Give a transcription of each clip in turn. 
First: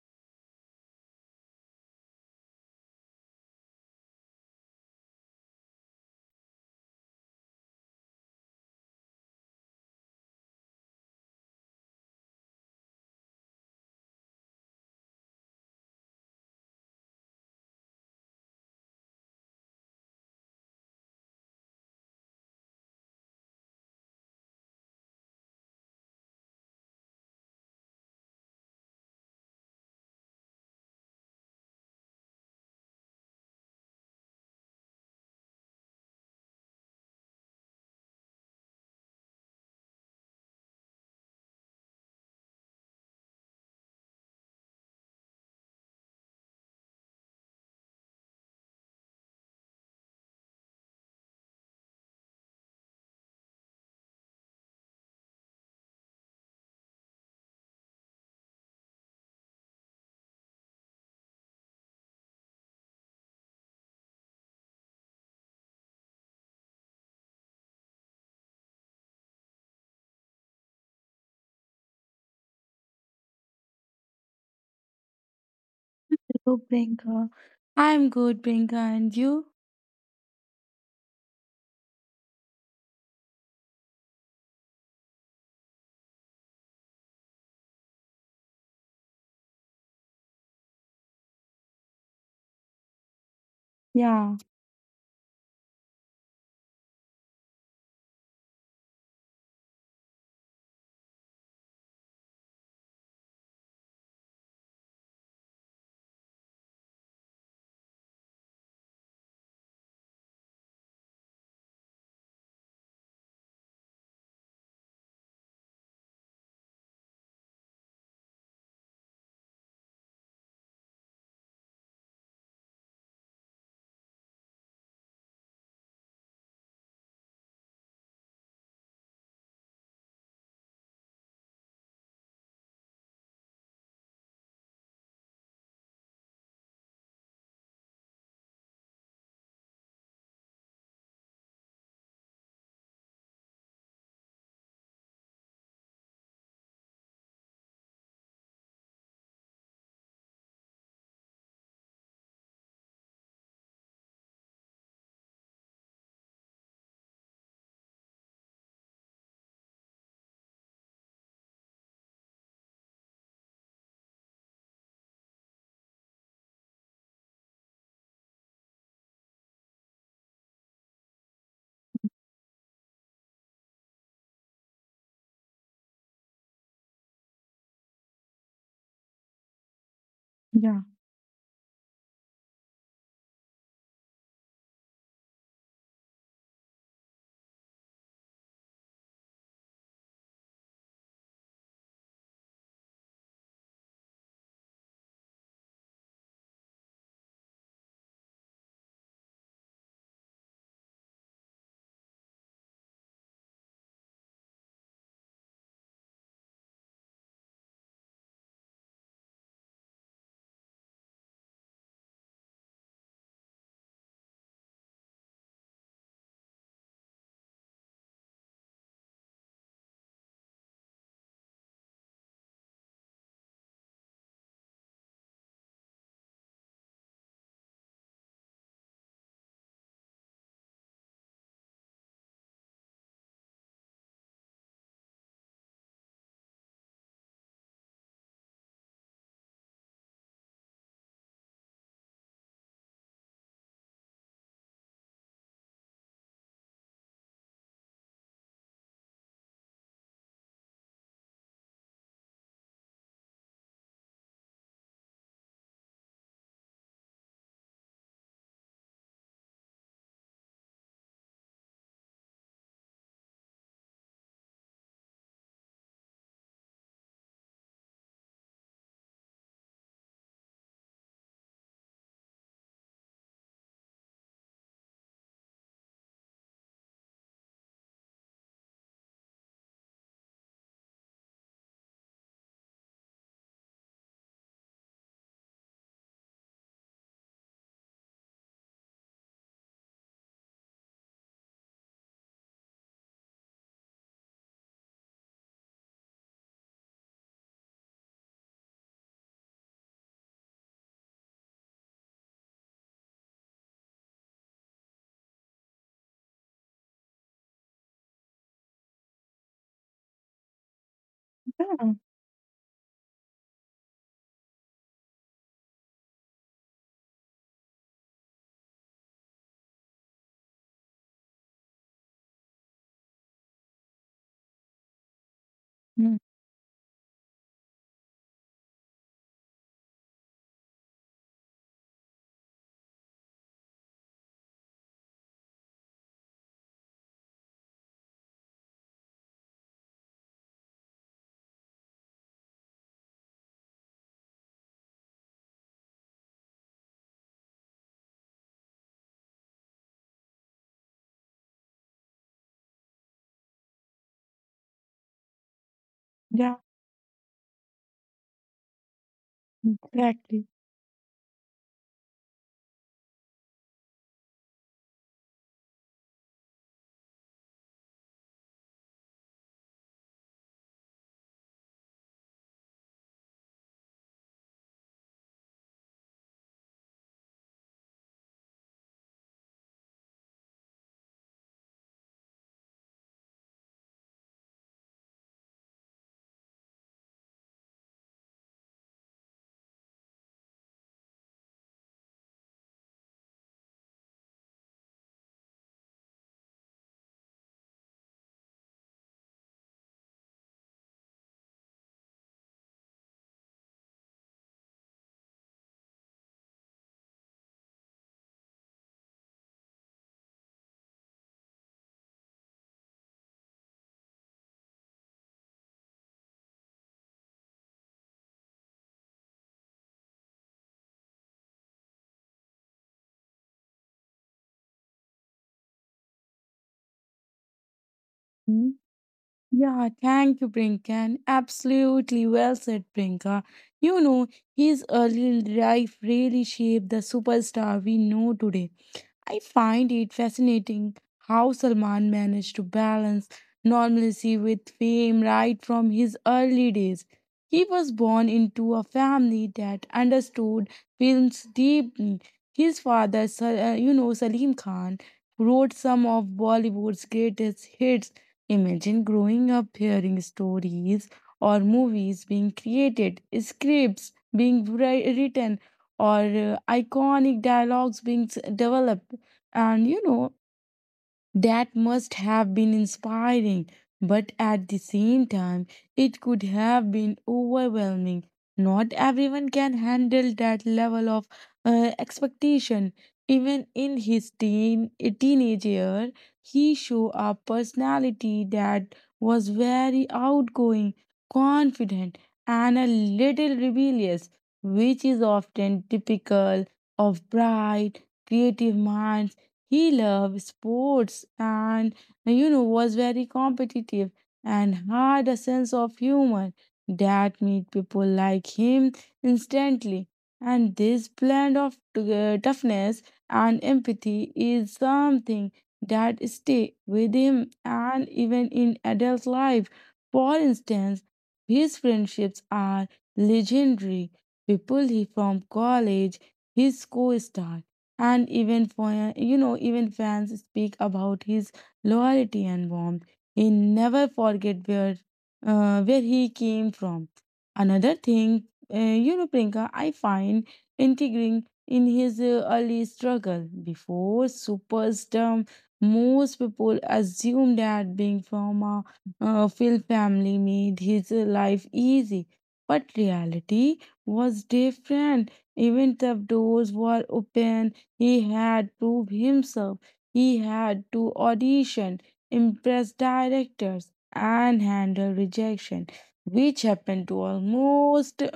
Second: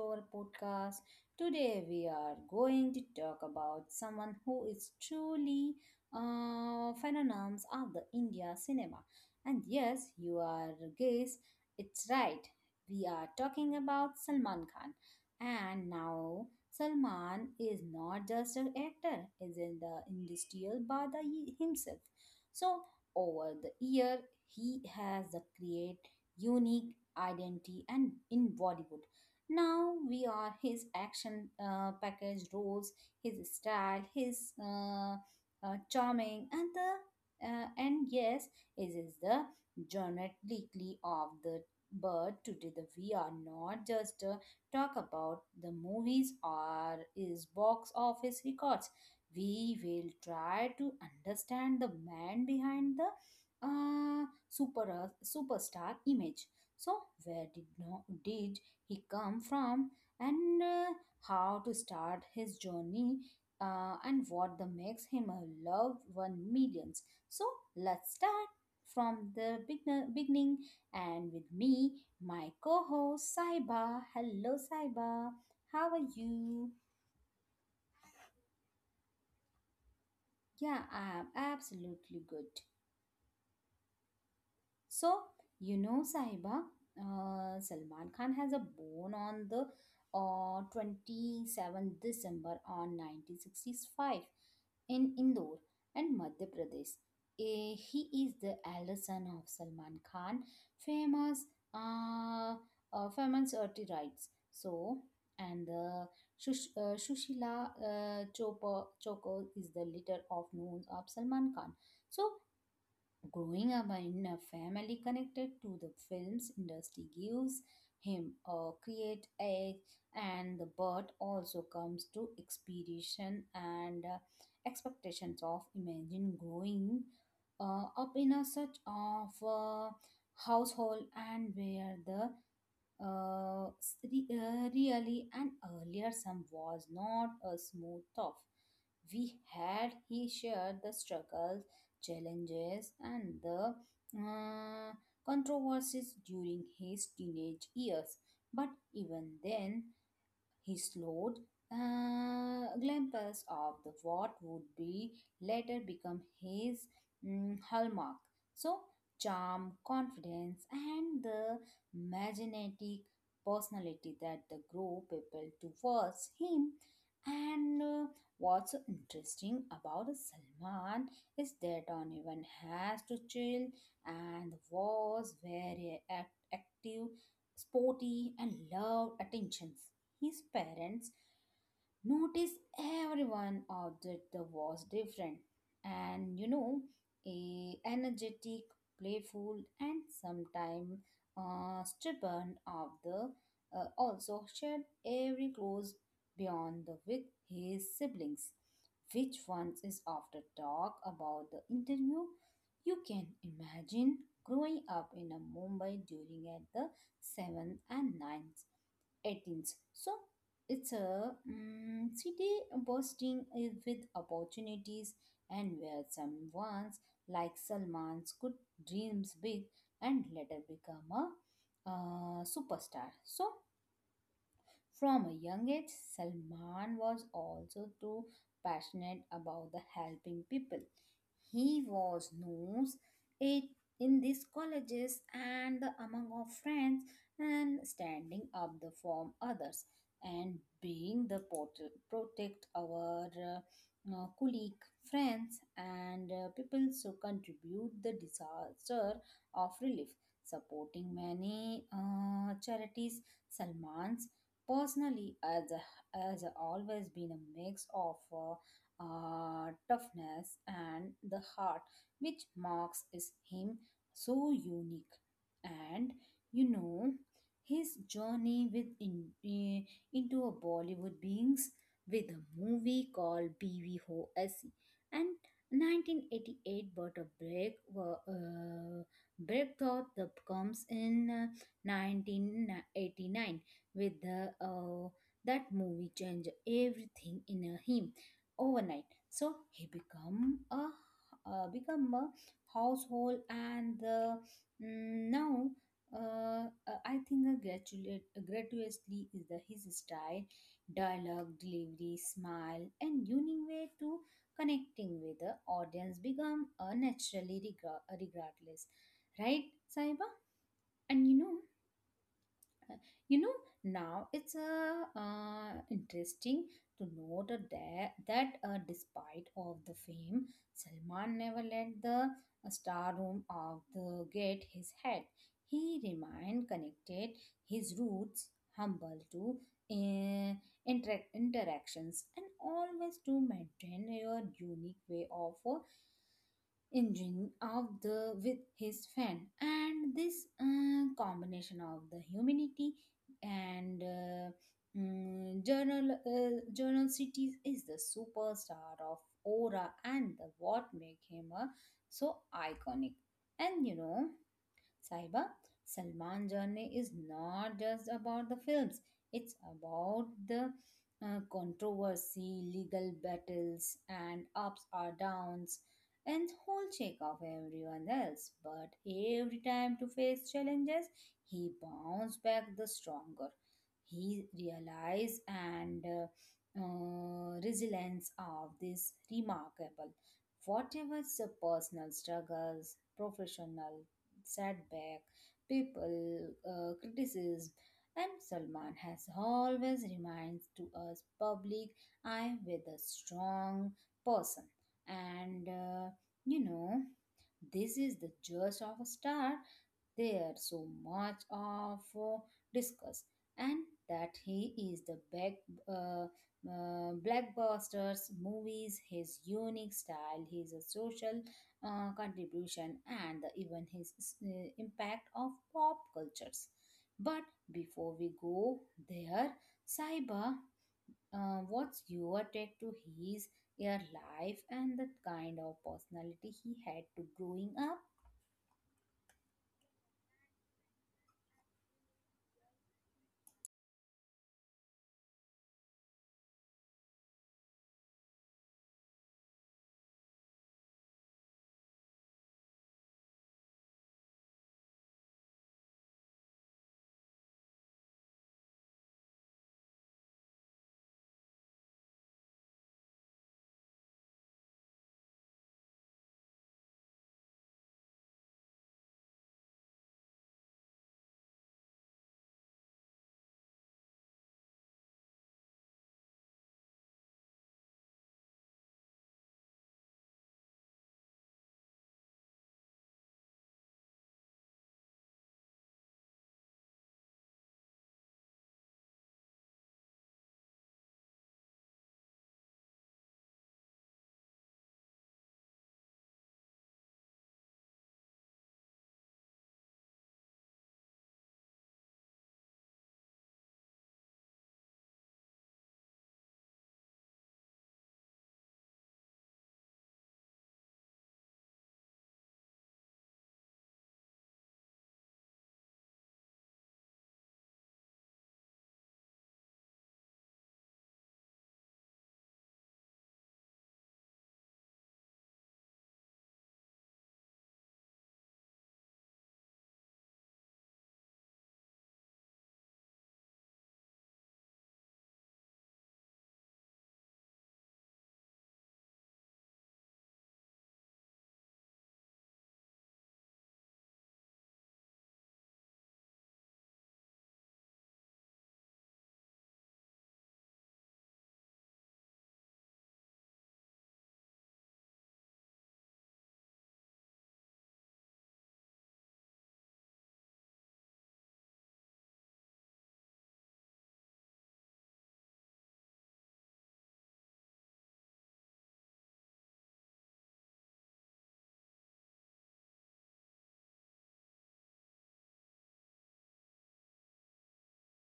our podcast. Today we are going to talk about someone who is truly phenomenon of the India cinema. And yes, you are guess it's right. We are talking about Salman Khan. And now Salman is not just an actor, is in the industrial by himself. So over the year, he has the create unique identity and in Bollywood. Now we are his action package roles, his style, his charming, and the and yes, it is the genetically of the bird. Today, the we are not just talk about the movies or his box office records. We will try to understand the man behind the superstar image. So, where did, no, did he come from, and how to start his journey, and what the makes him a loved one millions? So, let's start from the beginning. And with me, my co-host Saiba. Hello, Saiba. How are Hello, you? Priyanka. I'm good, Priyanka, and you? Yeah, I am absolutely good. So, Sahiba, Salman Khan has a bone on the 27th December on 1965 Yeah, in Indore and Madhya Pradesh. Eh, he is the elder son of Salman Khan, famous uh, famous writes. So, and the Shushila Choko is the leader of known of Salman Khan. So, growing up in a family connected to the films industry gives him a create edge, and the bird also comes to expedition and expectations of imagine growing up in a such of a household and where the really and earlier some was not a smooth off we had he shared the struggles challenges and the uh, controversies during his teenage years, but even then his slowed glimpses of the what would be later become his hallmark. So charm, confidence, and the magnetic personality that the grow people towards him. And what's so interesting about Salman is that on even has to chill and was very active, sporty, and loved attentions. His yeah, parents noticed everyone object that was different, and you know a energetic playful and sometimes stubborn of the also shared every close beyond the with his siblings which once is after talk about the interview. You can imagine growing up in a Mumbai during at the 7th and ninth. 18s. So it's a city bursting with opportunities and where some ones like Salman's could dreams big and later become a superstar. So from a young age, Salman was also too passionate about the helping people. He was knows it in these colleges and the among our friends and standing up the for others and being the protect our colleague friends and people so contribute the disaster of relief supporting many charities. Salman's personally, as has always been a mix of toughness and the heart, which marks is him so unique. And you know, his journey into a Bollywood beings with a movie called BVHOSE and 1988, but a break thought that comes in 1989 with the that movie changed everything in him overnight, so he become a uh, become a household and the now I think a gratuitously is the his style, dialogue, delivery, smile, and unique way to connecting with the audience become naturally regardless, right, Saiba? And yeah, uh, you know now it's interesting to note that despite of the fame Salman never let the star room of the get his head. He Hmm. remained connected his roots humble to uh, interactions and always to maintain your unique way of engine of the with his fan, and this combination of the humanity and journal cities is the superstar of aura and the what make him so iconic. And you know, Saiba, Salman yeah, journey is not just about the films, it's about exactly. the controversy, legal battles, and ups or downs, and whole check of everyone else. But every time to face challenges, he bounced back the stronger. He realized and resilience of this remarkable. Whatever the personal struggles, professional setback, people, criticism, and Salman has always reminds to us public I am with a strong person, and you know this is the just of a star there so much of discuss, and that he is the back, uh, blackbusters movies, his unique style, his social contribution, and even his impact of pop cultures. But before we go there, Saiba, what's your take to his your life and the kind of personality he had to growing up? Hmm. Yeah, thank you, Priyanka. And Absolutely well said, Priyanka. You know, his early life really shaped the superstar we know today. I find it fascinating how Salman managed to balance normalcy with fame right from his early days. He was born into a family that understood films deeply. His father, Salim Khan, wrote some of Bollywood's greatest hits. Imagine growing up hearing stories or movies being created, scripts being written, or iconic dialogues being developed. And you know, that must have been inspiring, but at the same time, it could have been overwhelming. Not everyone can handle that level of expectation. Even in his teenage year, he showed a personality that was very outgoing, confident, and a little rebellious, which is often typical of bright, creative minds. He loved sports and, you know, was very competitive and had a sense of humor that made people like him instantly. And this blend of toughness and empathy is something that stay with him and even in adult life. For instance, his friendships are legendary. People he from college, his co-star and even for you know, even fans speak about his loyalty and warmth. He never forget where he came from. Another thing, you know, Priyanka, I find intriguing in his early struggle before superstardom. Most people assume that being from a film family made his life easy, but reality was different. Even the doors were open, he had to prove himself. He had to audition, impress directors, and handle rejection, which happened to almost,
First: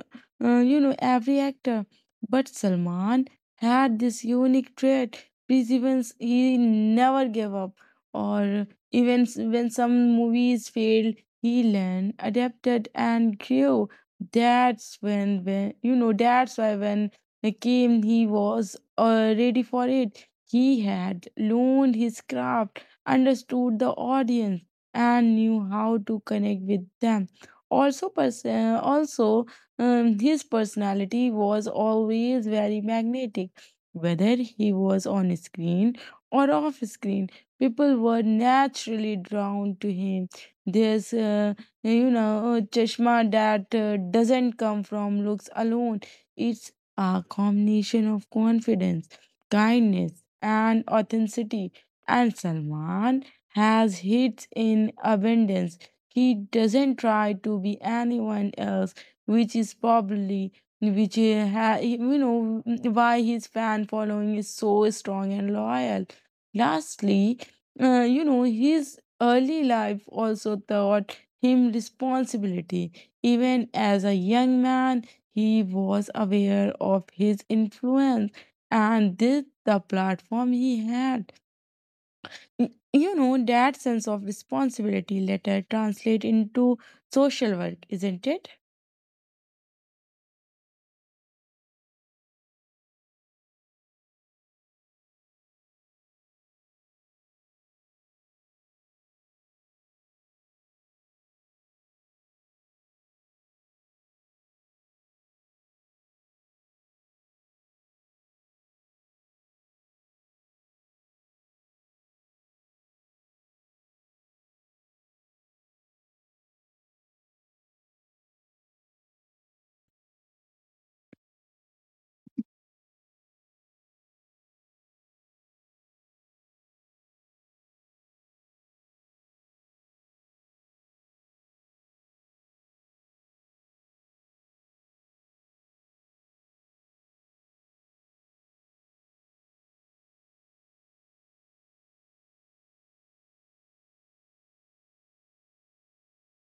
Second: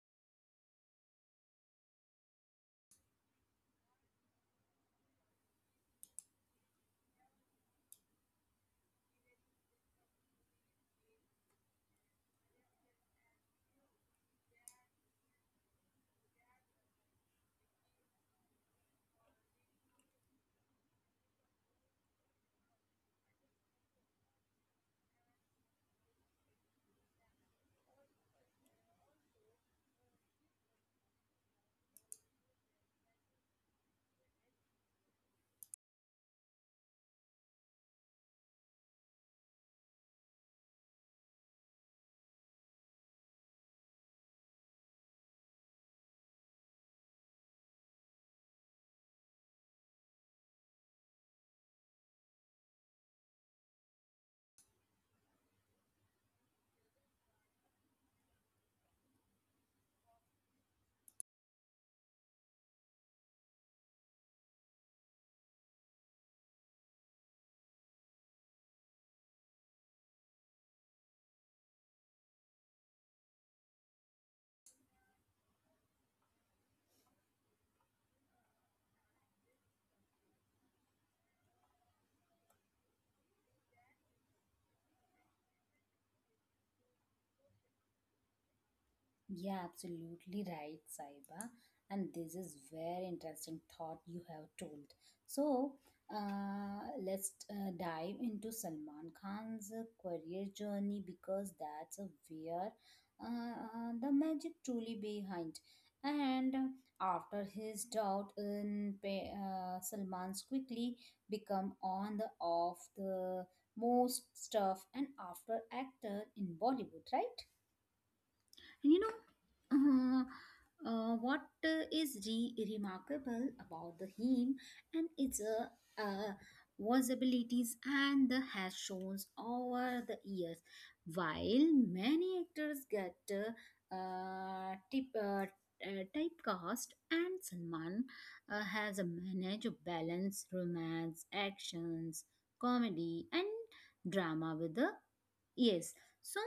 you know, every actor. But Salman had this unique trait, perseverance. He never gave up, or even when some movies failed, he learned, adapted, and grew. That's when you know, that's why when he came, he was ready for it. He had learned his craft, understood the audience, and knew how to connect with them. Also his personality was always very magnetic. Whether he was on screen or off screen, people were naturally drawn to him. There's, uh, you know, a chashma that doesn't come from looks alone. It's a combination of confidence, kindness, and authenticity. And Salman has hits in abundance. He doesn't try to be anyone else, which is probably which he ha- you know why his fan following is so strong and loyal. Lastly, you know, his early life also taught him responsibility. Even as a young man, he was aware of his influence and did the platform he had. You know, that sense of responsibility later translate into social work, isn't it? Yeah, absolutely right, Saiba. And this is very interesting thought you have told. So, let's dive into Salman Khan's career journey, because that's where the magic truly behind. And after his Salman's quickly become on the off the most stuff and after actor in Bollywood, right? And you know, what is remarkable about the hymn and its visibilities and the has shown over the years. While many actors get typecast, and Salman has a manage a balance romance, actions, comedy, and drama with the yes. So,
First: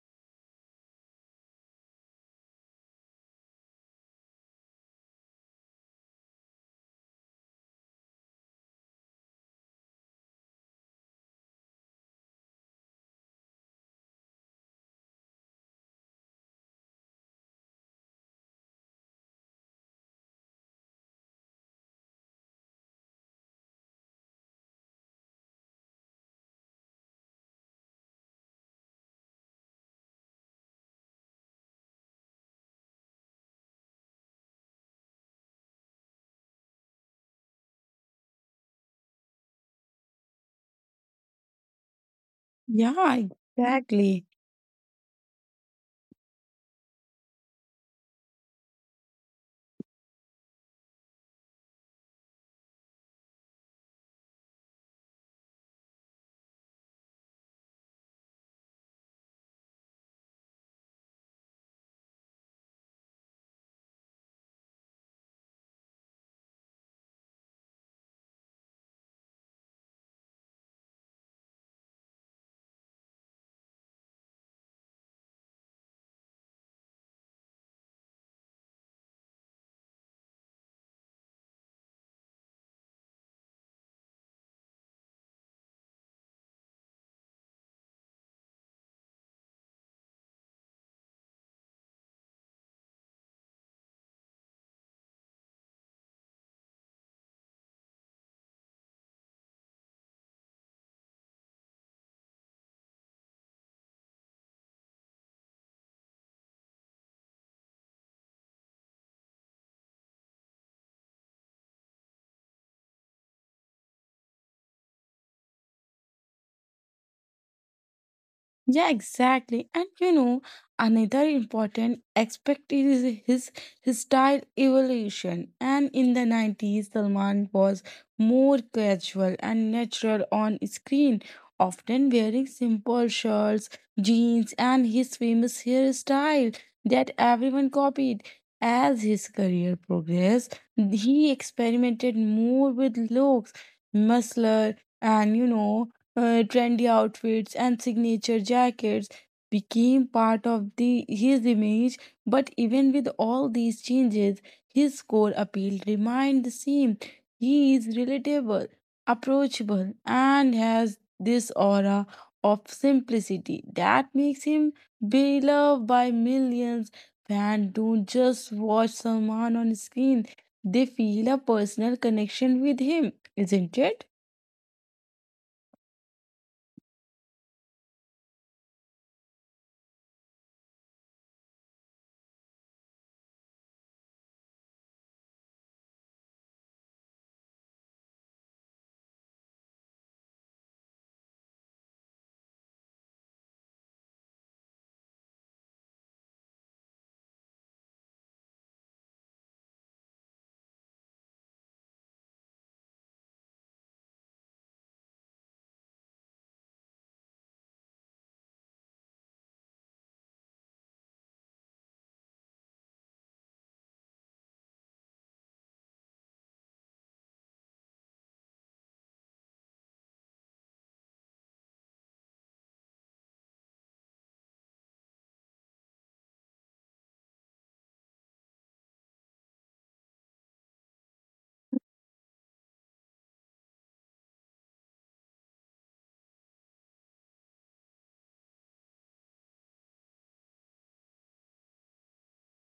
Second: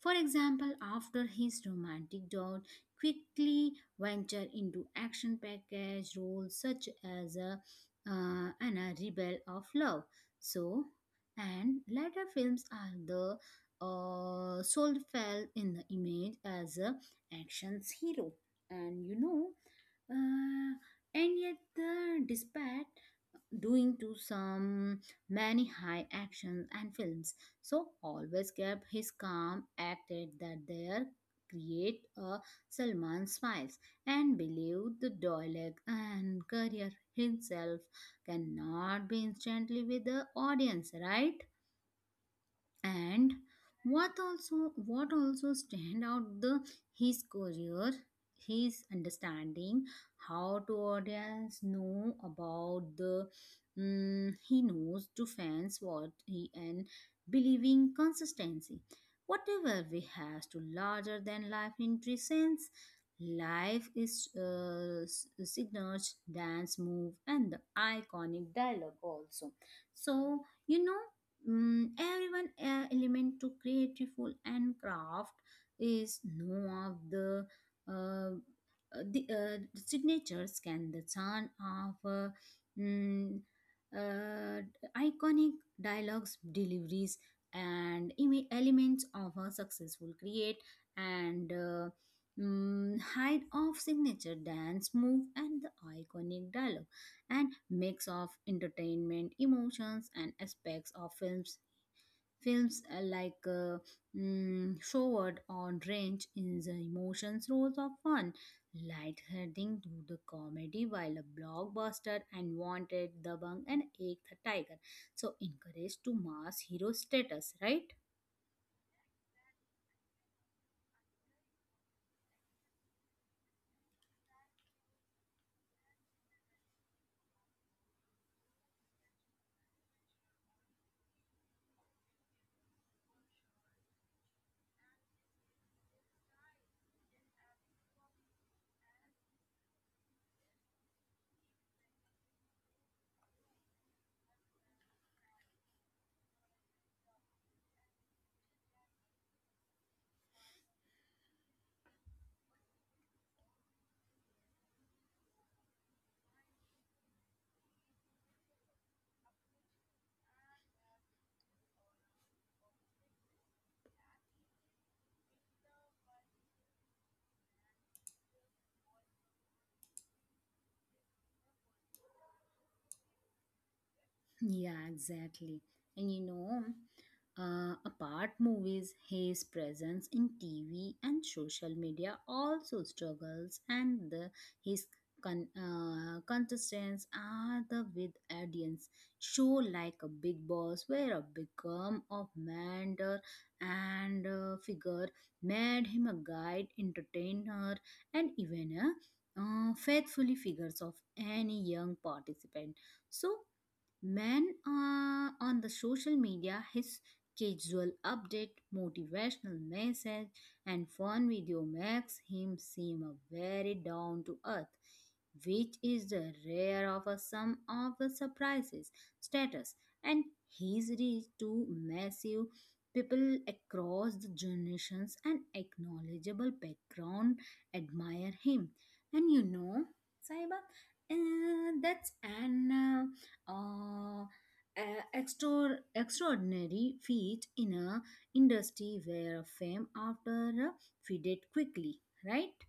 for example, after his romantic dawn, quickly venture into action package roles such as a and a rebel of love. So, and later films are the soul fell in the image as a action hero, and you know, uh, and yet the despite doing to some many high actions and films, so always kept his calm, acted that there create a Salman smiles, and believed the dialogue and career himself cannot be instantly with the audience, right? Yeah, And exactly. What also stand out the his career his understanding how to audience know about the he knows to fans what he and believing consistency whatever we has to larger than life interests life is signals dance move and the iconic dialogue also. So you know, everyone element to creative and craft is no of the uh, signatures can the turn of mm, uh, iconic dialogues deliveries and elements of a successful create, and hide of signature dance move and the iconic dialogue and mix of entertainment, emotions, and aspects of films. Films showed on range in the emotions roles of fun, light-heading to the comedy, while a blockbuster and Wanted, The Bung, and Ek the Tiger. So encouraged to mass hero status, right? Yeah, exactly. And you know, another important aspect is his style evolution. And in the '90s, Salman was more casual and natural on screen, often wearing simple shirts, jeans, and his famous hairstyle that everyone copied. As his career progressed, he experimented more with looks, muscular, and you know, trendy outfits and signature jackets became part of the his image. But even with all these changes, his core appeal remained the same. He is relatable, approachable, and has this aura of simplicity that makes him beloved by millions. Fans don't just watch someone on screen, they feel a personal connection with him, isn't it? Yeah, exactly. And you know, apart movies, his presence in TV and social media also struggles, and the, his contestants are the with audience show like a big boss where a become of mentor and figure made him a guide, entertainer, and even a faithfully figures of any young participant. So man on the social media, his casual update, motivational message, and fun video makes him seem a very down to earth, which is the rare of a sum of the surprises, status, and his reach to massive people across the generations and acknowledgeable background admire him. And you know, Saiba, that's an uh, extraordinary feat in a industry where fame after faded quickly, right?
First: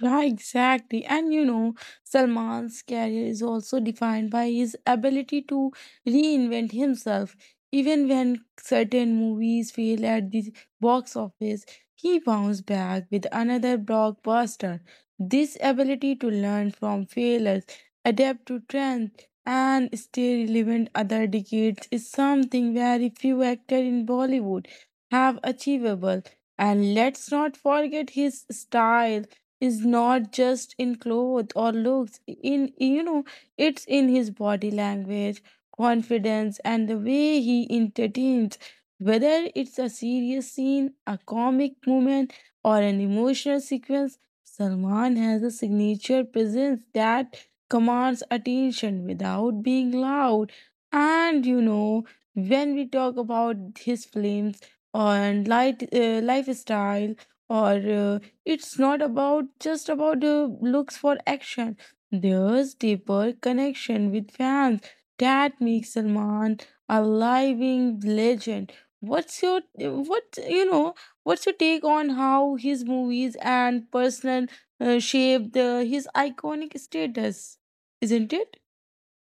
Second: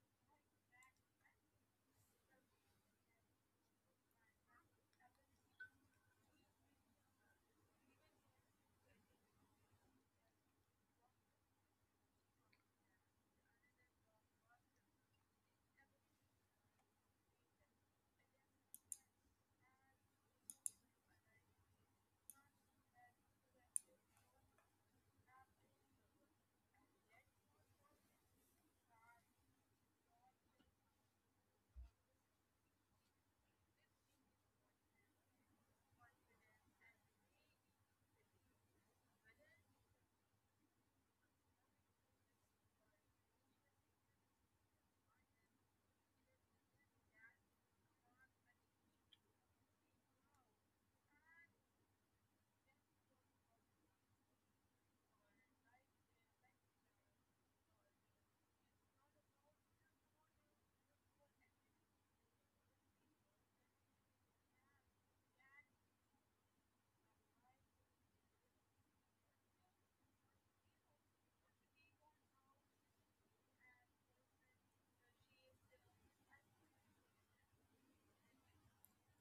Yeah, exactly. And you know, Salman's career is also defined by his ability to reinvent himself. Even when certain movies fail at the box office, he bounced back with another blockbuster. This ability to learn from failures, adapt to trends, and stay relevant other decades is something very few actors in Bollywood have achievable. And let's not forget his style is not just in clothes or looks, in you know, it's in his body language, confidence, and the way he entertains. Whether it's a serious scene, a comic moment, or an emotional sequence, Salman has a signature presence that commands attention without being loud. And you know, when we talk about his films and light lifestyle or uh, it's not about just about the looks for action. There's deeper connection with fans that makes Salman a living legend. What's your what you know? What's your take on how his movies and personal shaped his iconic status? Isn't it?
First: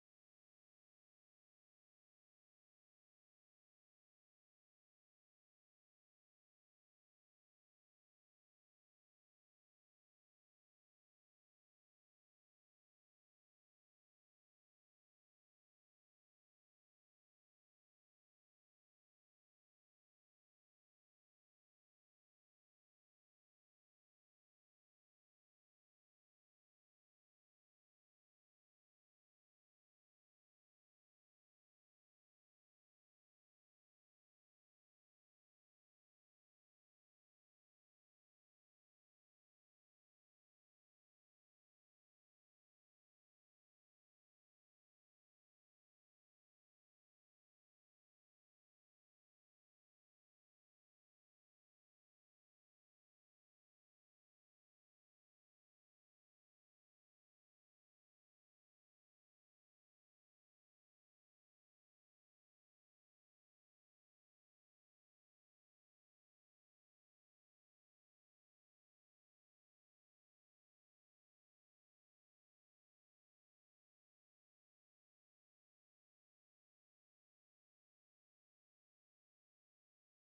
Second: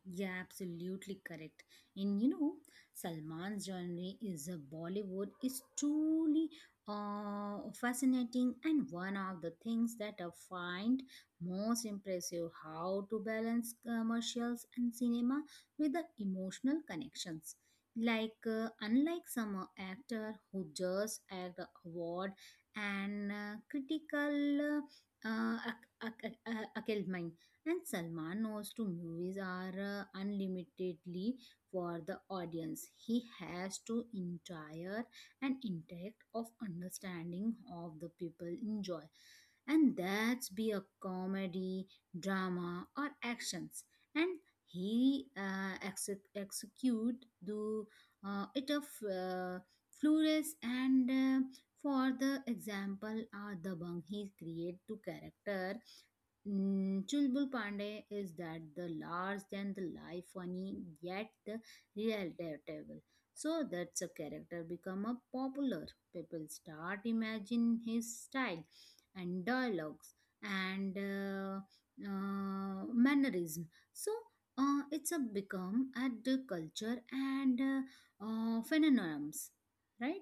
Yeah, absolutely correct. And you know, Salman's journey is a Bollywood is truly fascinating, and one of the things that I find most impressive how to balance commercials and cinema with the emotional connections. Like unlike some actor who just act award and critical uh, uh, ac- ac- ac- uh, acclaim. And Salman knows two movies are unlimitedly for the audience. He has to entire an intact of understanding of the people enjoy. And that's be a comedy, drama or actions. And he execute the it of flawless and for the example are the bang he create two character. Chulbul Pandey is that the large than the life funny yet the relatable. So that's a character become a popular. People start imagine his style and dialogues and mannerism. So it's a become at the culture and phenomenons, right?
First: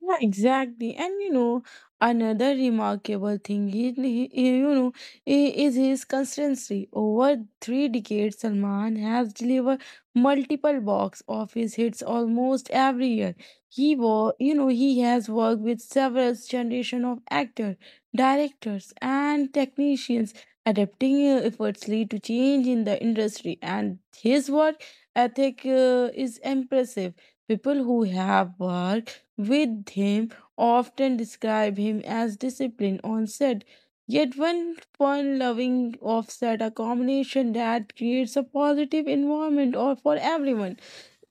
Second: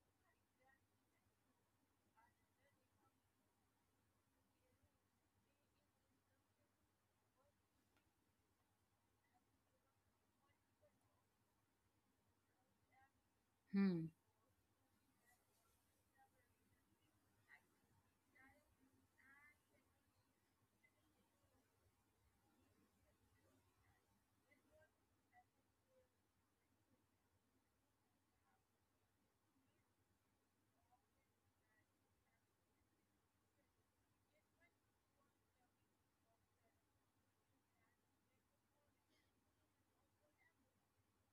Yeah, exactly. And you know, another remarkable thing is his consistency. Over three decades, Salman has delivered multiple box office hits almost every year. He Hmm. was, you know, he has worked with several generation of actors, directors, and technicians, adapting effortlessly to change in the industry. And his work ethic is impressive. People who have worked with him often describe him as disciplined on set. Yet one fun loving offset, a combination that creates a positive environment or for everyone.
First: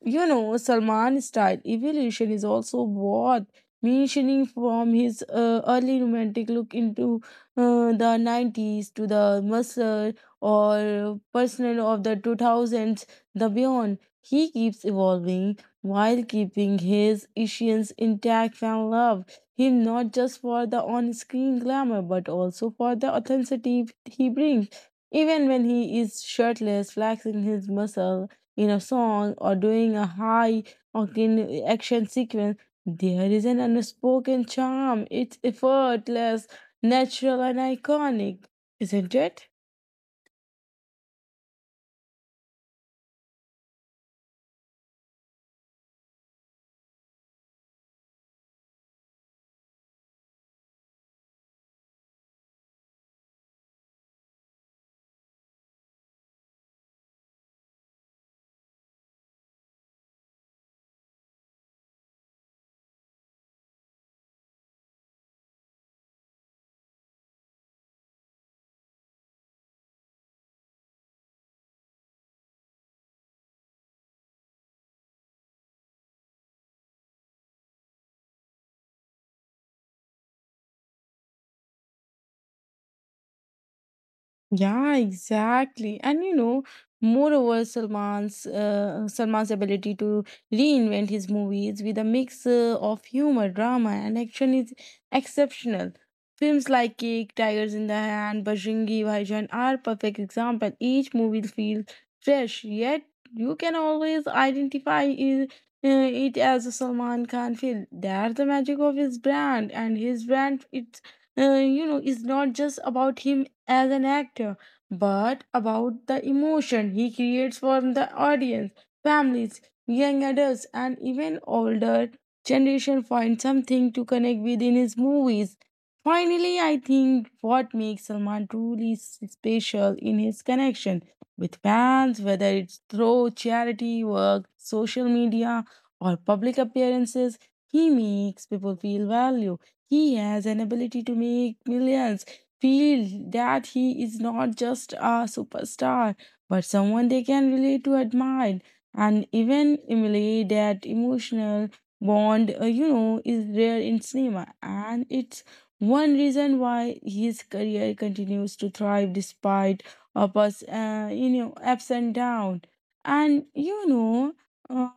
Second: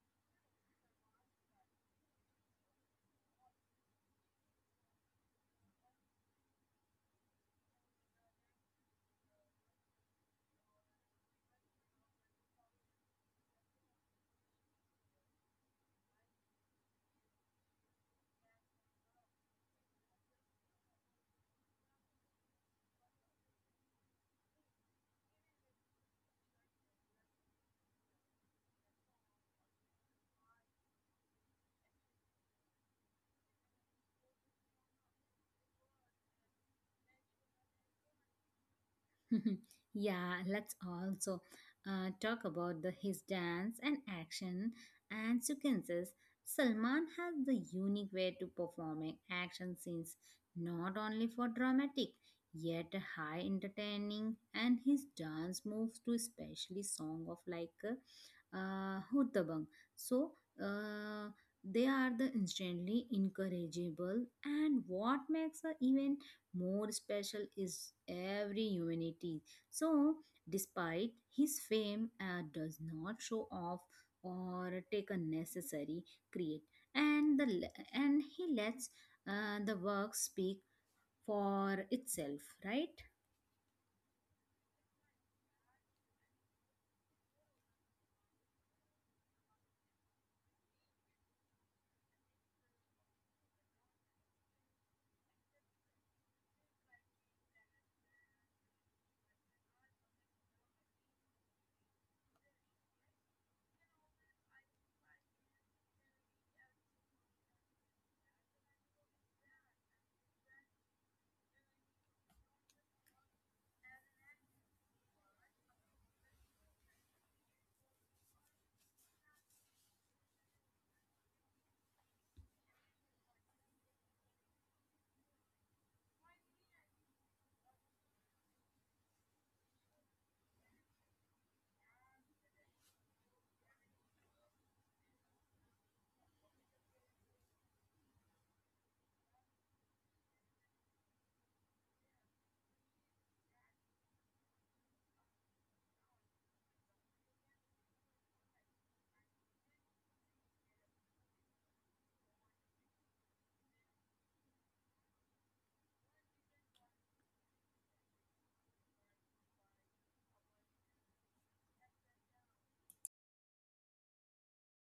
You know, Salman's style evolution is also worth mentioning, from his early romantic look into the '90s to the muscle or personal of the 2000s, the beyond. He keeps evolving while keeping his essence intact and love him not just for the on-screen glamour but also for the authenticity he brings. Even when he is shirtless flexing his muscle in a song or doing a high or in action sequence, there is an unspoken charm. It's effortless, natural, and iconic, isn't it? Yeah, let's also talk about the his dance and action and sequences. Salman has the unique way to performing action scenes, not only for dramatic, yet high entertaining, and his dance moves to especially song of like Huttabang. So uh, they are the instantly encourageable, and what makes a even more special is every humanity. So, despite his fame, does not show off or take a necessary create, and the and he lets the work speak for itself, right? Yeah, exactly. And you know, moreover, Salman's ability to reinvent his movies with a mix of humor, drama, and action is exceptional. Films like Cake, Tigers in the Hand, Bajrangi Bhaijaan are perfect example. Each movie feels fresh, yet you can always identify it as a Salman Khan film. That's the magic of his brand, and his brand it you know is not just about him as an actor but about the emotion he creates for the audience. Families, young adults, and even older generation find something to connect with in his movies. Finally, I think what makes Salman truly special in his connection with fans, whether it's through charity work, social media, or public appearances, he makes people feel valued. He has an ability to make millions feel that he is not just a superstar, but someone they can relate to, admire, and even emulate. That emotional bond, is rare in cinema, and it's one reason why his career continues to thrive despite ups and downs. And you know, uh,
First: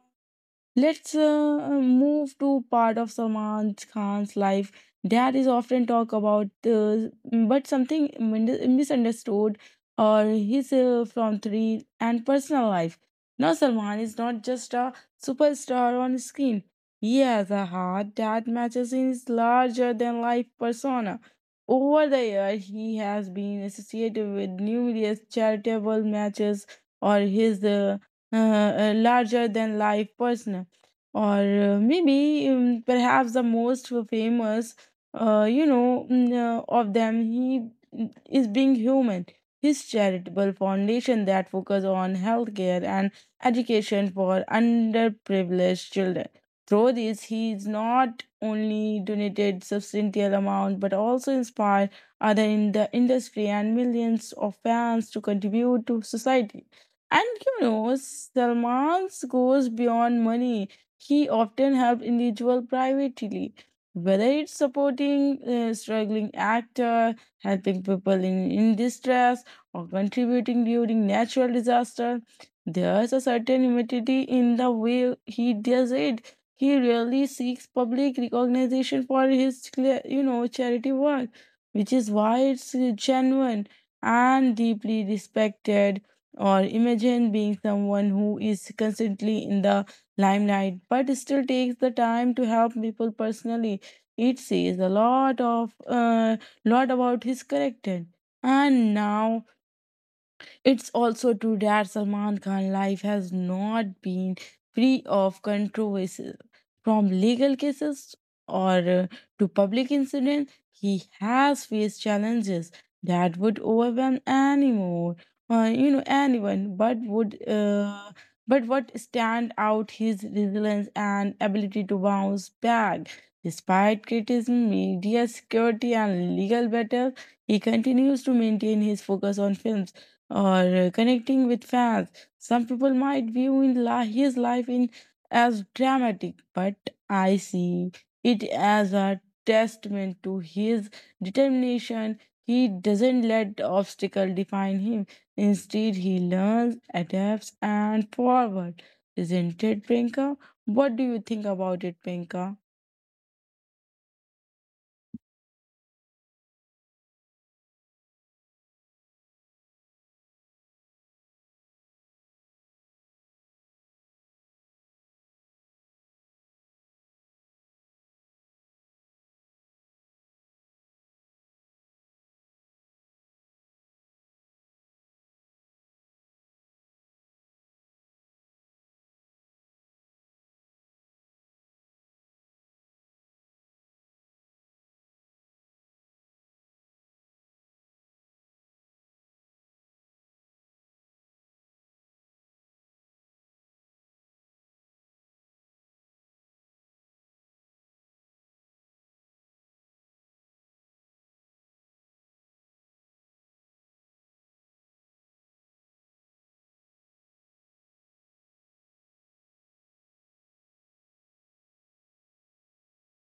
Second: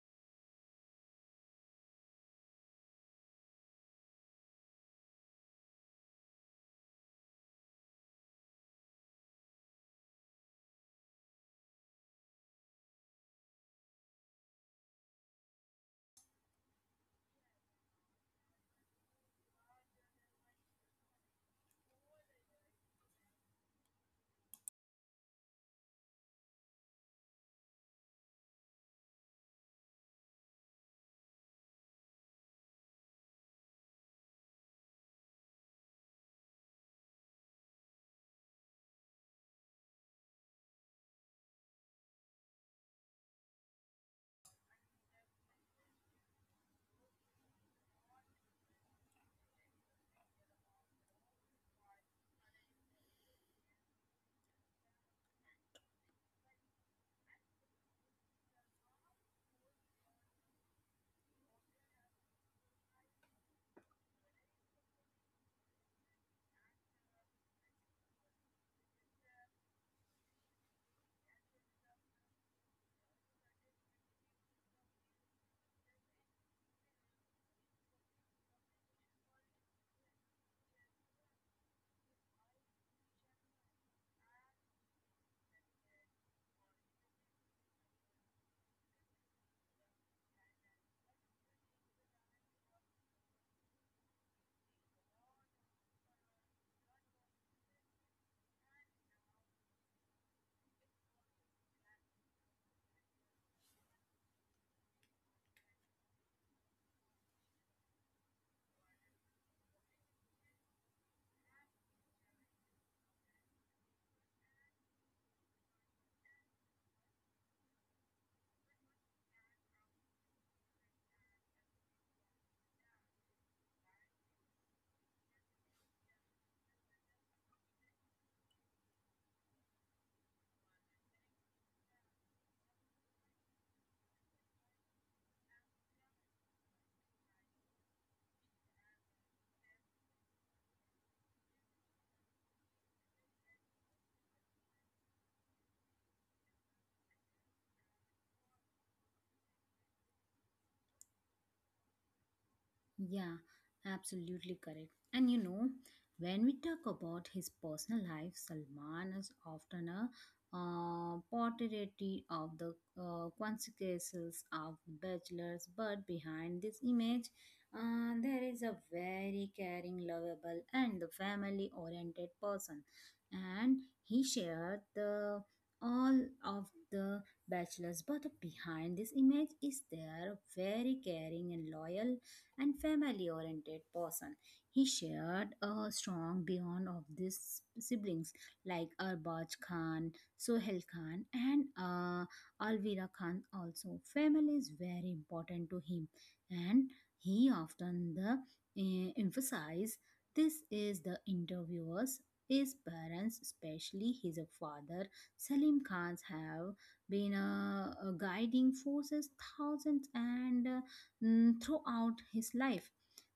let's move to part of Salman Khan's life that is often talked about, but something misunderstood, or his from three and personal life. Now, Salman is not just a superstar on screen. He has a heart that matches his larger than life persona. Over the years, he has been associated with numerous charitable matches or his larger than life persona or maybe perhaps the most famous of them he is being human, his charitable foundation that focuses on healthcare and education for underprivileged children. Through this he is not only donated substantial amount but also inspired other in the industry and millions of fans to contribute to society. And you know, Salman's goes beyond money. He often helped individuals privately, whether it's supporting a struggling actor, helping people in distress, or contributing during natural disaster. There's a certain humility in the way he does it. He really seeks public recognition for his, charity work, which is why it's genuine and deeply respected, or imagine being someone who is constantly in the limelight, but still takes the time to help people personally. It says a lot about his character. And now it's also true that Salman Khan life has not been free of controversies. From legal cases or to public incidents, he has faced challenges that would overwhelm anyone, anyone. But what stand out his resilience and ability to bounce back. Despite criticism, media security, and legal battles, he continues to maintain his focus on films or connecting with fans. Some people might view in his life in as dramatic, but I see it as a testament to his determination. He doesn't let obstacle define him. Instead, he learns, adapts, and forward. Isn't it, Priyanka? What do you think about it, Priyanka? Yeah, absolutely correct. And you know, when we talk about his personal life, Salman is often a portrait of the consequences of bachelors, but behind this image, there is a very caring, lovable, and the family oriented person. And he shared the all of the bachelors, but behind this image is there a very caring and loyal and family oriented person. He shared a strong bond of these siblings like Arbaj Khan, Sohel Khan, and Alvira Khan also. Family is very important to him, and he often the emphasize this is the interviewers. His parents, especially his father Salim Khan's, have been guiding forces thousands and throughout his life.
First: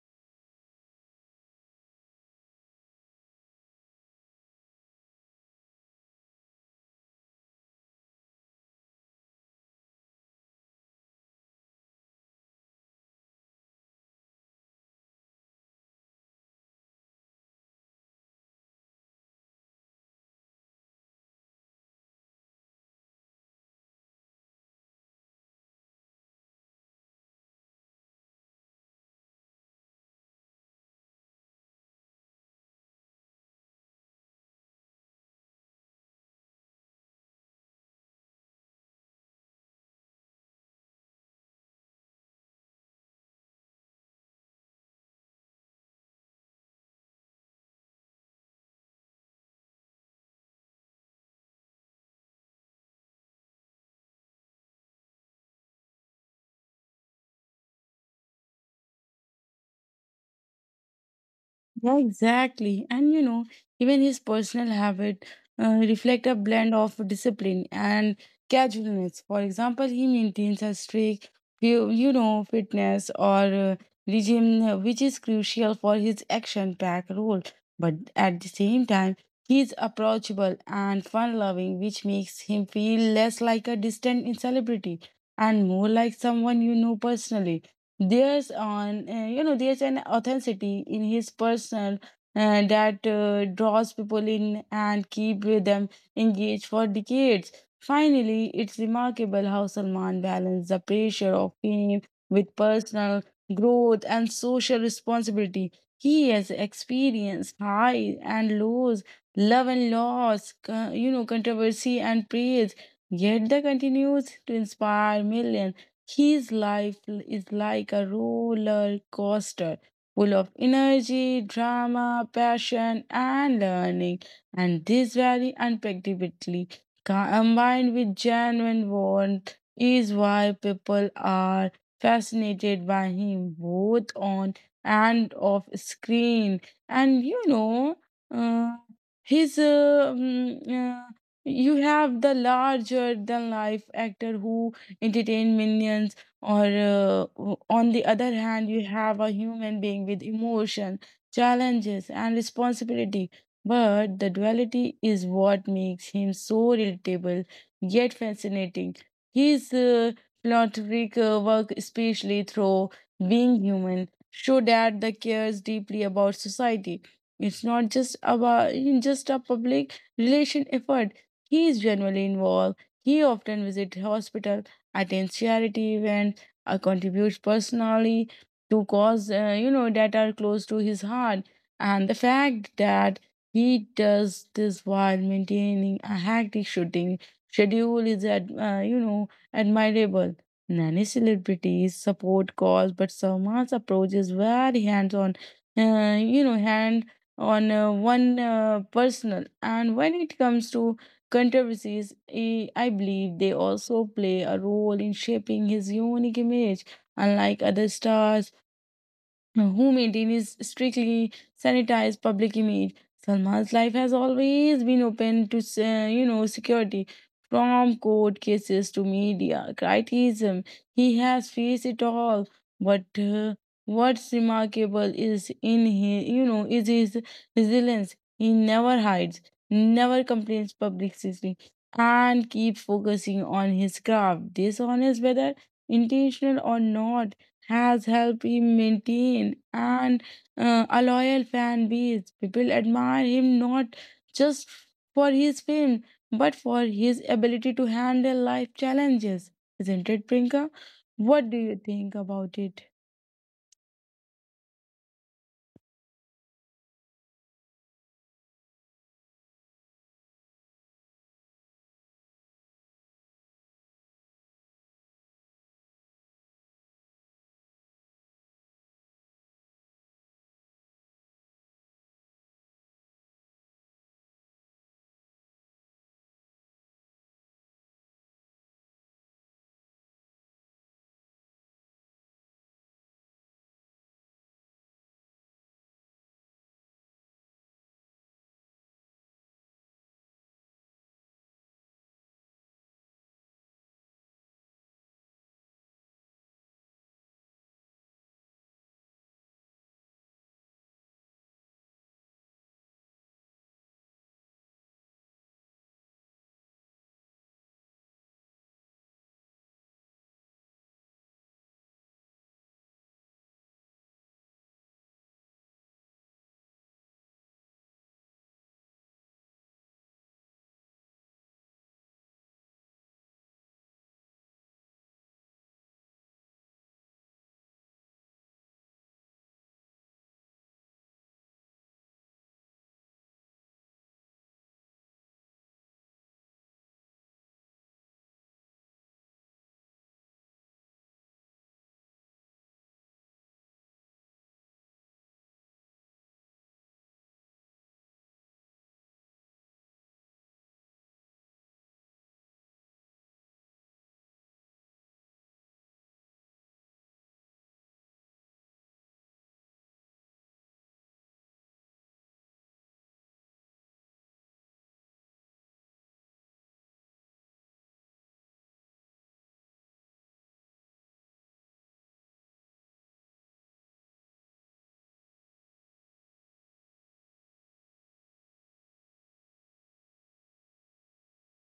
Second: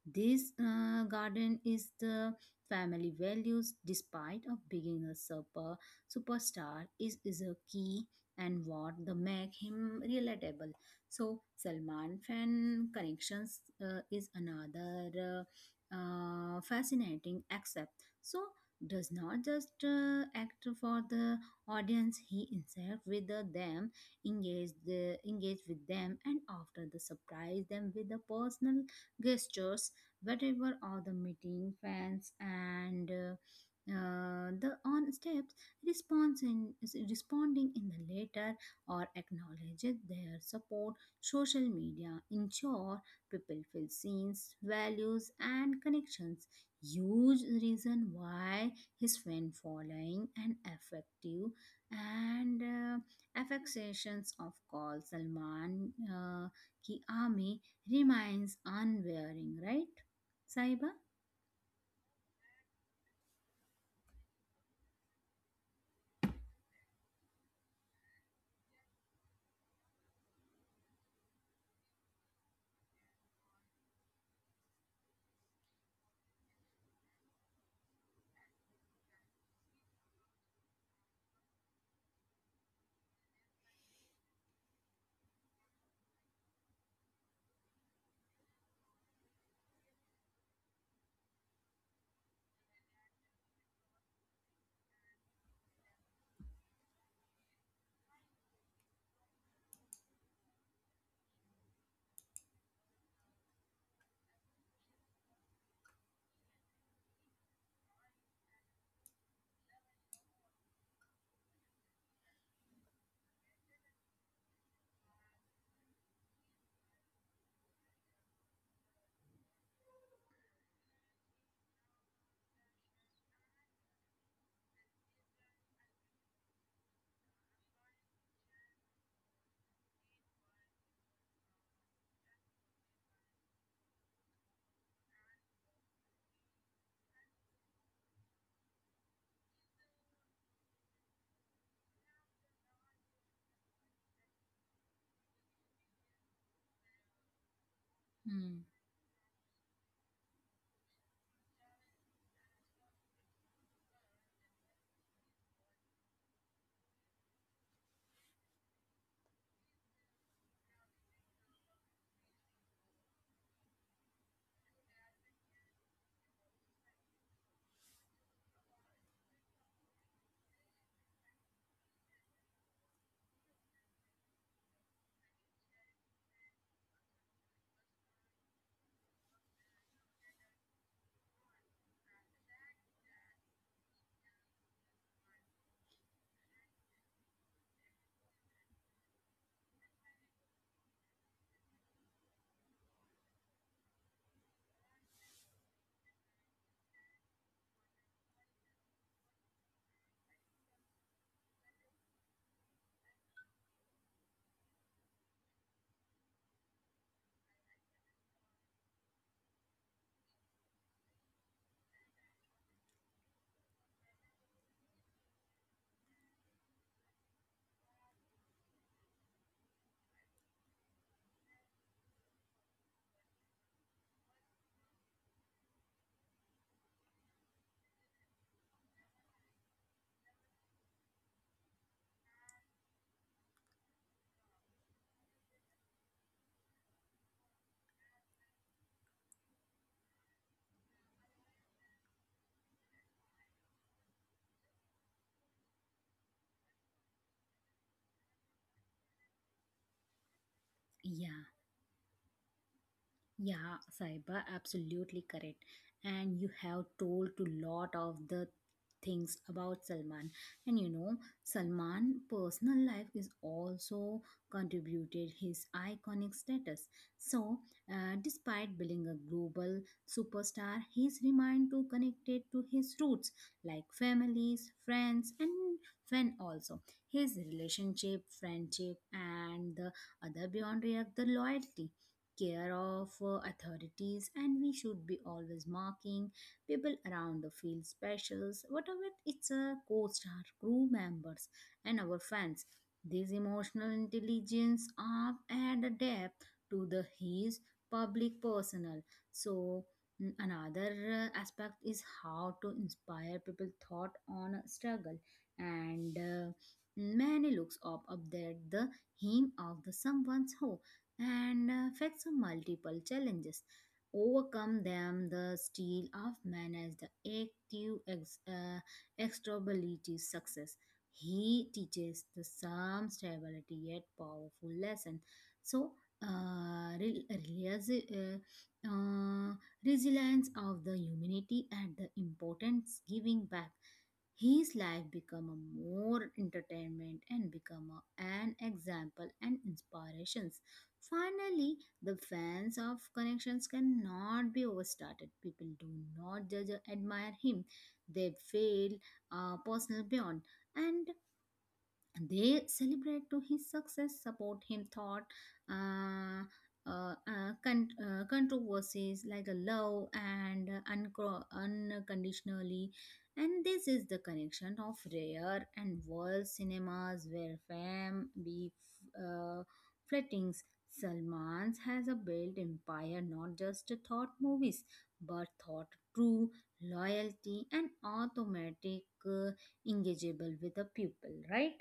This garden is the family values, despite of being a super superstar, is a key and what the make him relatable. So Salman fan connections is another fascinating accept. So does not just act for the audience; he himself with the them engage with them and after the surprise them with the personal gestures whatever are the meeting fans and the on steps is responding in the letter or acknowledges their support social media ensure people feel seen values and connections huge reason why his fan following and effective and affectations of call Salman ki army remains unwearing, right? Saiba? Yeah, exactly. And you know, even his personal habit reflect a blend of discipline and casualness. For example, he maintains a strict, you know, fitness or regime, which is crucial for his action-packed role. But at the same time, he is approachable and fun-loving, which makes him feel less like a distant celebrity and more like someone you know personally. There's on you know there's an authenticity in his personal that draws people in and keep with them engaged for decades. Finally, it's remarkable how Salman balanced the pressure of fame with personal growth and social responsibility. He has experienced highs and lows, love and loss, controversy and praise. Yet, the continues to inspire millions his life is like a roller coaster, full of energy, drama, passion, and learning. And this very unpredictability, combined with genuine warmth, is why people are fascinated by him both on and off screen. And you know, uh, his mm, You have the larger than life actor who entertain minions on the other Hmm. hand you have a human being with emotion challenges and responsibility, but the duality is what makes him so relatable yet fascinating. His philanthropic work, especially through being human, show that the cares deeply about society. It's not just about just a public relation effort, he is genuinely involved. He often visits hospitals, attends charity events, contributes personally to cause that are close to his heart. And the fact that he does this while maintaining a hectic shooting schedule is admirable. Many celebrities support cause, but Salman's approach is very hands-on. Hand on one personal. And when it comes to Controversies, I believe they also play a role in shaping his unique image. Unlike other stars, who maintains strictly sanitized public image. Salman's life has always been open to security, from court cases to media criticism. He has faced it all. But what's remarkable is in his is his resilience. He never hides, never complains publicly, and keeps focusing on his craft, dishonest whether intentional or not has helped him maintain and a loyal fan base. People admire him not just for his fame but for his ability to handle life challenges. Isn't it, Prinka? Yeah. What do you think about it? Yeah, Saiba, absolutely correct. And you have told to lot of the things about Salman. And you know, Salman' personal life is also contributed his iconic status. So, despite being a global superstar, he's remained to connected to his roots, like families, friends, and fan also. His relationship, friendship, and the other beyond react the loyalty care of authorities and we should be always marking people around the field specials whatever it's a co-star crew members and our fans, this emotional intelligence are add a depth to the his public personal. So another aspect is how to inspire people thought on a struggle and many looks up there the hymn of the someone's hope and faced multiple challenges. Overcome them, the steel of man as the active extrovability success. He teaches the some stability yet powerful lesson. So, re- realize- uh, resilience of the humanity and the importance giving back, his life become a more entertainment and become a- an example and inspirations. Finally, the fans of connections cannot be overstated. People do not judge or admire him. They feel personal beyond. And they celebrate to his success support him thought uh, controversies like a love and uncro- unconditionally, and this is the connection of rare and world cinemas where fame be uh, flettings. Salman's has a built empire not just thought movies but thought true loyalty and automatic engageable with the pupil, right?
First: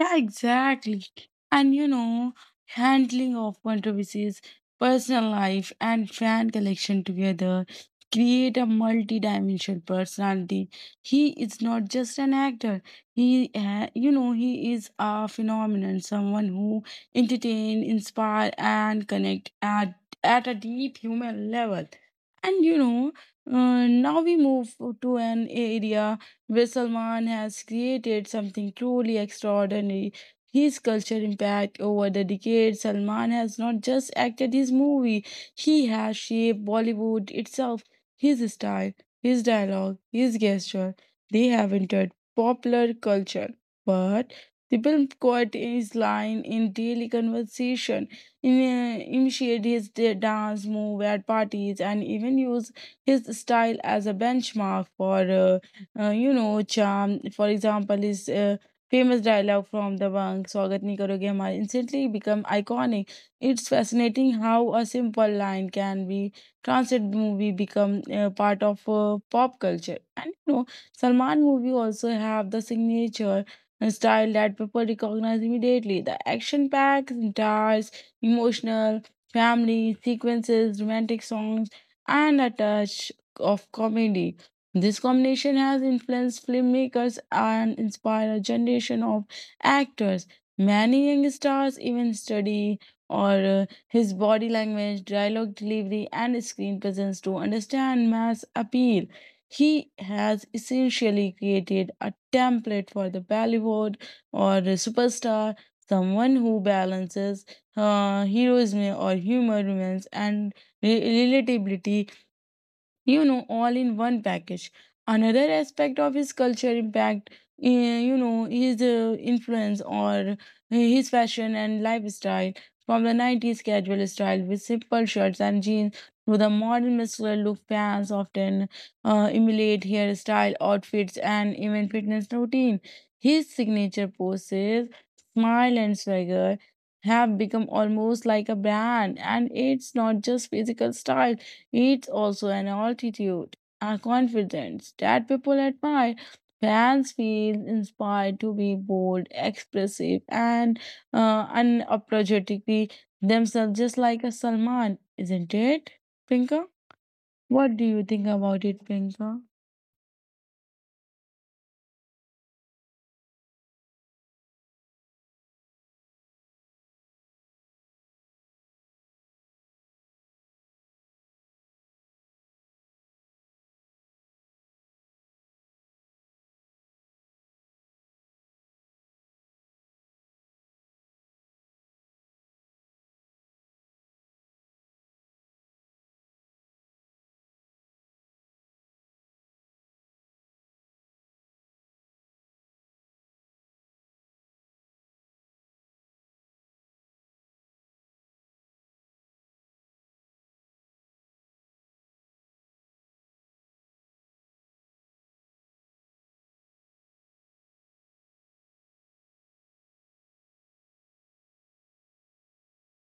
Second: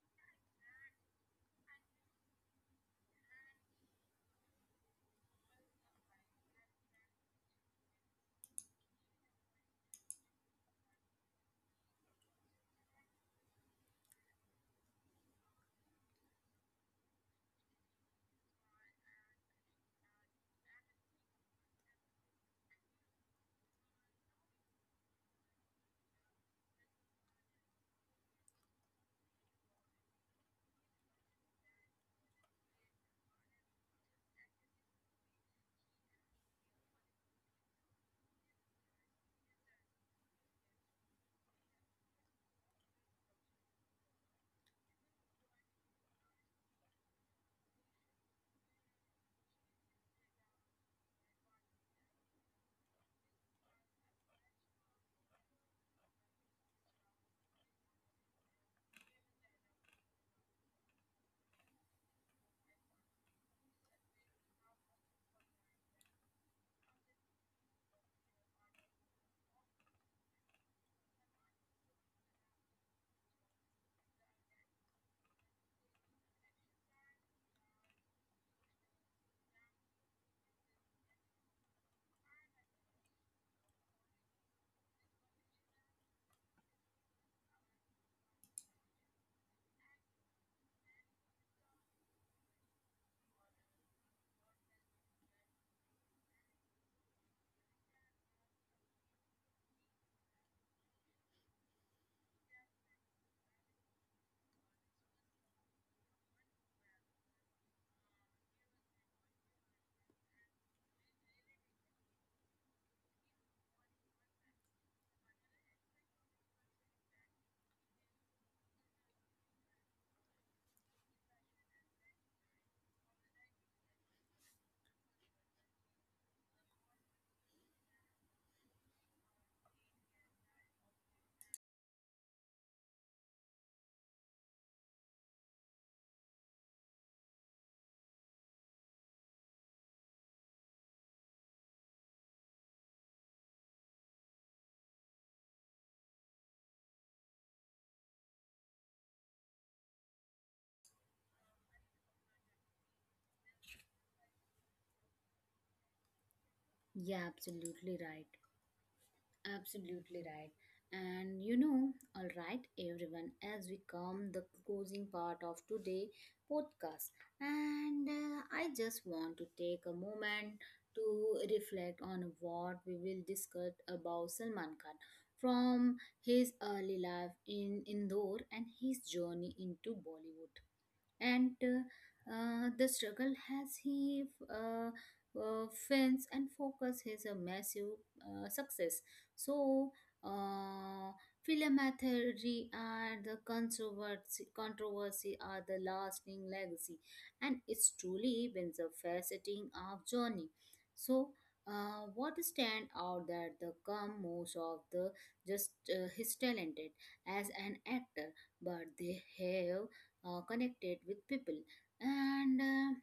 Yeah, exactly. And you know, handling of controversies, personal life, and fan collection together create a multi-dimensional personality. He is not just an actor. He, ha- you know, He is a phenomenon, someone who entertain, inspire, and connect at a deep human level. And you know, Now we move to an area where Salman has created something truly extraordinary. His culture impact over the decades, Salman has not just acted his movie, he has shaped Bollywood itself. His style, his dialogue, his gesture, they have entered popular culture. But the film caught his line in daily conversation, in, initiated his dance move at parties, and even used his style as a benchmark for charm. For example, is famous dialogue from the bank, Swagat nahi karoge hamare, instantly become iconic. It's fascinating how a simple line can be translated movie become part of pop culture. And you know, Salman movie also have the signature style that people recognize immediately. The action packs, stars, emotional, family sequences, romantic songs, and a touch of comedy this combination has influenced filmmakers and inspired a generation of actors. Many young stars even study or his body language, dialogue delivery, and screen presence to understand mass appeal. He has essentially created a template for the Bollywood or the superstar, someone who balances heroism or humor, romance, and relatability, you know, all in one package. Another aspect of his culture impact, eh, you know, his influence or his fashion and lifestyle from the 90s casual style with simple shirts and jeans to the modern muscular look, fans often emulate hairstyle, outfits, and even fitness routine. His signature poses, smile, and swagger have become almost like a brand, and it's not just physical style, it's also an altitude, a confidence that people admire. Fans feel inspired to be bold, expressive, and unapologetically themselves, just like a Salman, isn't it, Pinka? Yeah, What do absolutely you right. think about it, Pinka? Absolutely right. And you know, all right, everyone, as we come the closing part of today podcast, and I just want to take a moment to reflect on what we will discuss about Salman Khan from his early life in Indore and his journey into Bollywood and the struggle has he uh, fins and focus is a massive success. So uh, philomathy and the controversy are the lasting legacy, and it's truly been the faceting of journey. So what stand out that the come most of the just his talented as an actor, but they have connected with people and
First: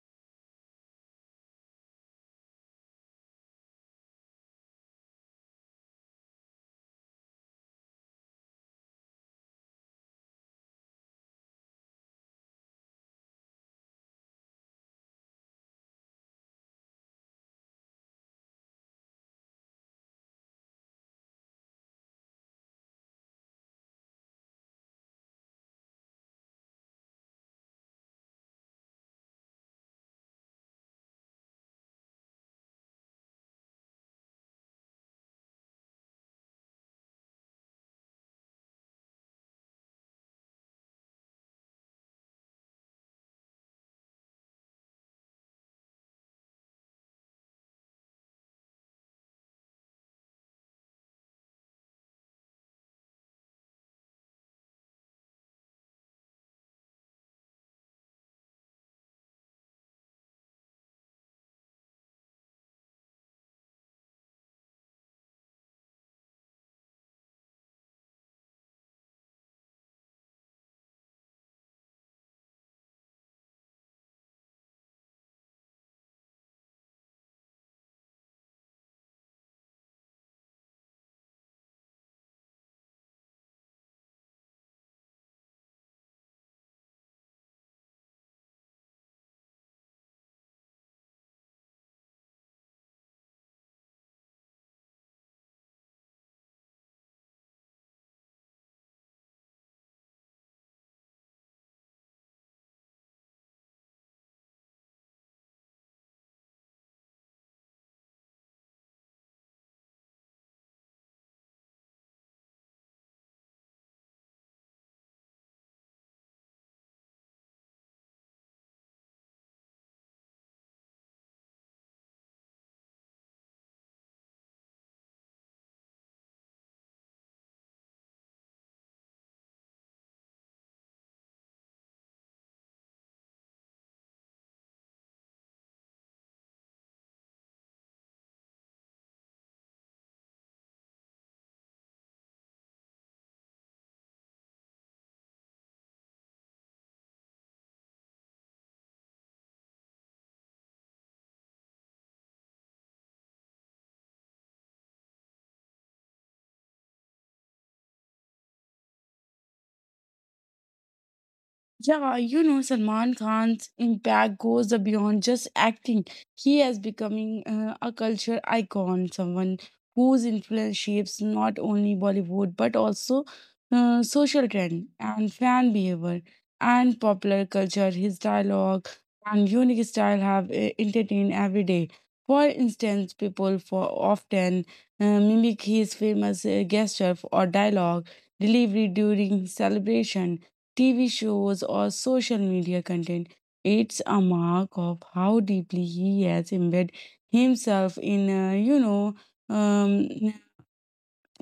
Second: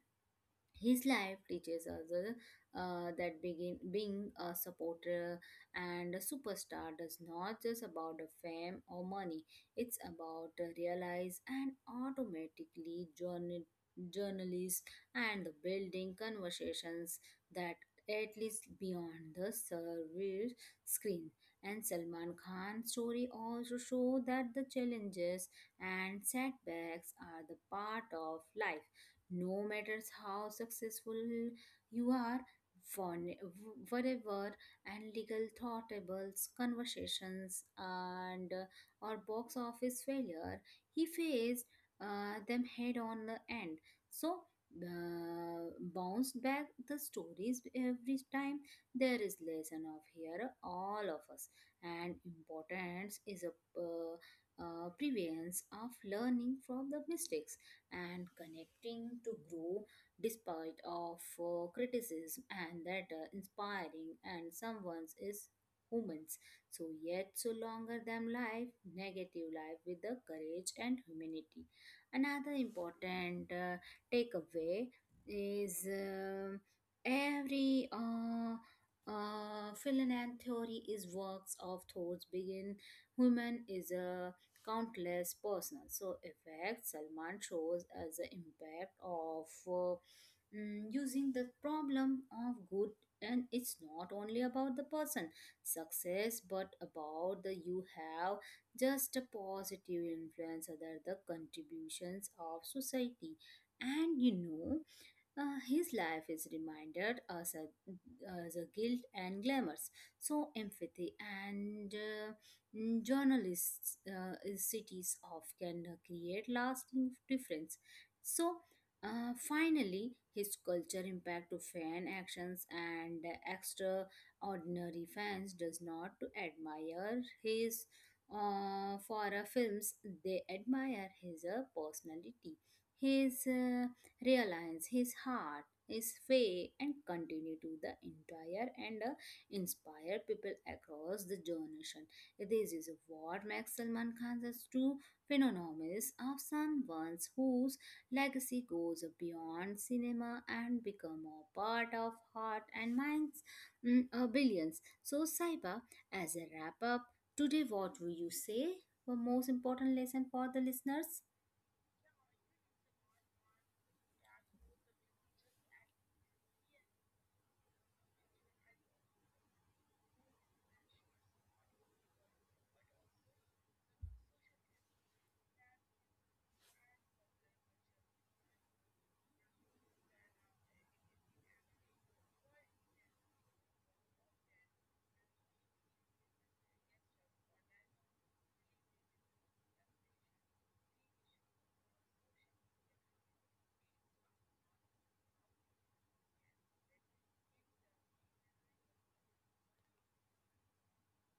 his life teaches us that begin, being a supporter and a superstar does not just about the fame or money. It's about the realize and automatically journal, journalists and the building conversations that at least beyond the service screen. And Salman Khan's story also show that the challenges and setbacks are the part of life, no matter how successful you are. One- whatever and legal thoughtables conversations and or box office failure, he faced them head on the end. So uh, bounced back the stories every time, there is lesson of here all of us, and importance is a uh, prevalence of learning from the mistakes and connecting to grow despite of criticism and that inspiring and someone's is humans. So yet so longer than life negative life with the courage and humanity. Another important takeaway is every Finland theory is works of thoughts begin human is a countless personal. So, effects. Salman shows as the impact of using the problem of good, and it's not only about the person success, but about the you have just a positive influence other the contributions of society. And you know his life is reminded as a guilt and glamours. So empathy and journalists cities of can create lasting difference. So finally, his culture impact to fan actions and extraordinary fans does not to admire his for a films. They admire his personality, his realize, his heart is fake and continue to the entire and inspire people across the generation. This is what makes Salman Khan's true phenomenon is of someone whose legacy goes beyond cinema and become a part of heart and minds billions. So Saiba, as a wrap up, today what will you say? The most important lesson for the listeners? Yeah, you know, Salman Khan's impact goes beyond just acting. He has becoming a culture icon, someone whose influence shapes not only Bollywood but also social trend and fan behavior and popular culture. His dialogue and unique style have entertained every day. For instance, people for often mimic his famous gesture or dialogue delivery during celebration TV shows, or social media content. It's a mark of how deeply he has embedded himself in, um,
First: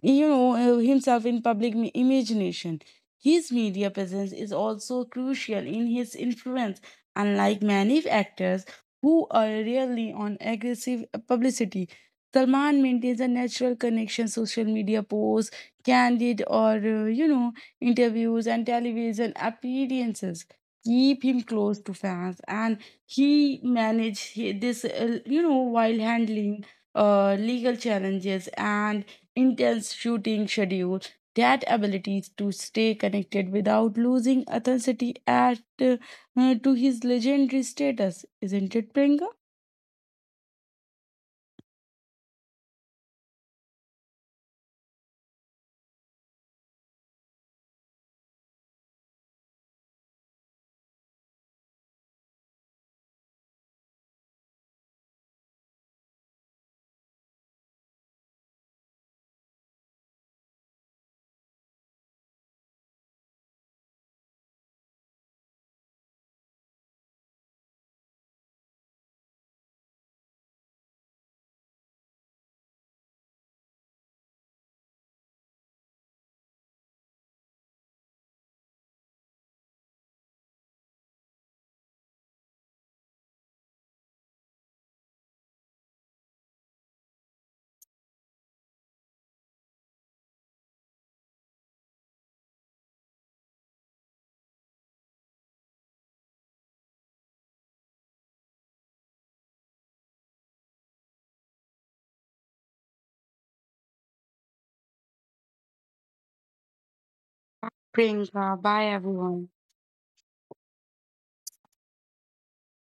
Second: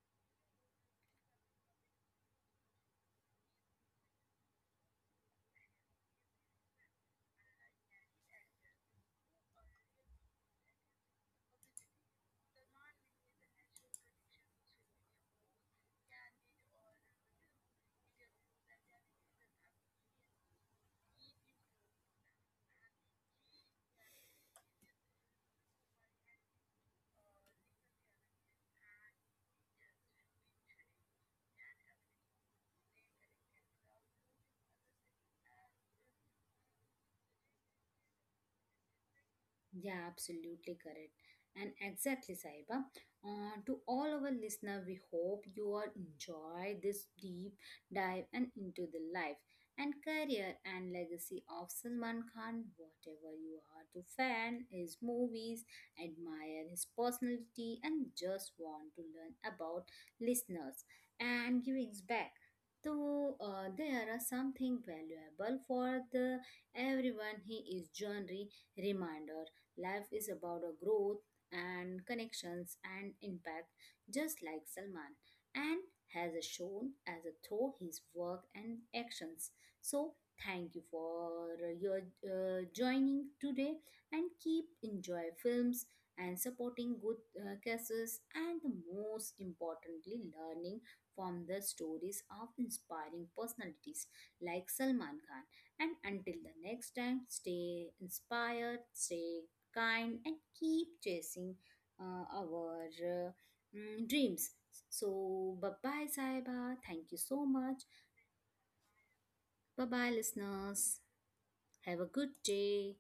himself in public imagination. His media presence is also crucial in his influence, unlike many actors who are rarely on aggressive publicity. Salman maintains a natural connection, social media posts, candid or interviews and television appearances keep him close to fans, and he managed this while handling legal challenges and intense shooting schedule, that ability to stay connected without losing authenticity at to his legendary status, isn't it, Priyanka? Yeah, absolutely correct. And exactly, Saiba. To all our listener, we hope you all enjoy this deep dive and into the life and career and legacy of Salman Khan. Whatever you are to fan his movies, admire his personality, and just want to learn about listeners and givings back. So there are something valuable for the everyone. He is journey reminder, life is about a growth and connections and impact, just like Salman, and has shown as a through his work and actions. So thank you for your joining today, and keep enjoy films and supporting good causes, and the most importantly, learning from the stories of inspiring personalities like Salman Khan. And until the next time, stay inspired, stay kind, and keep chasing our dreams. So, bye bye, Saiba. Thank you so much. Priyanka, bye everyone. Bye bye, listeners. Have a good day.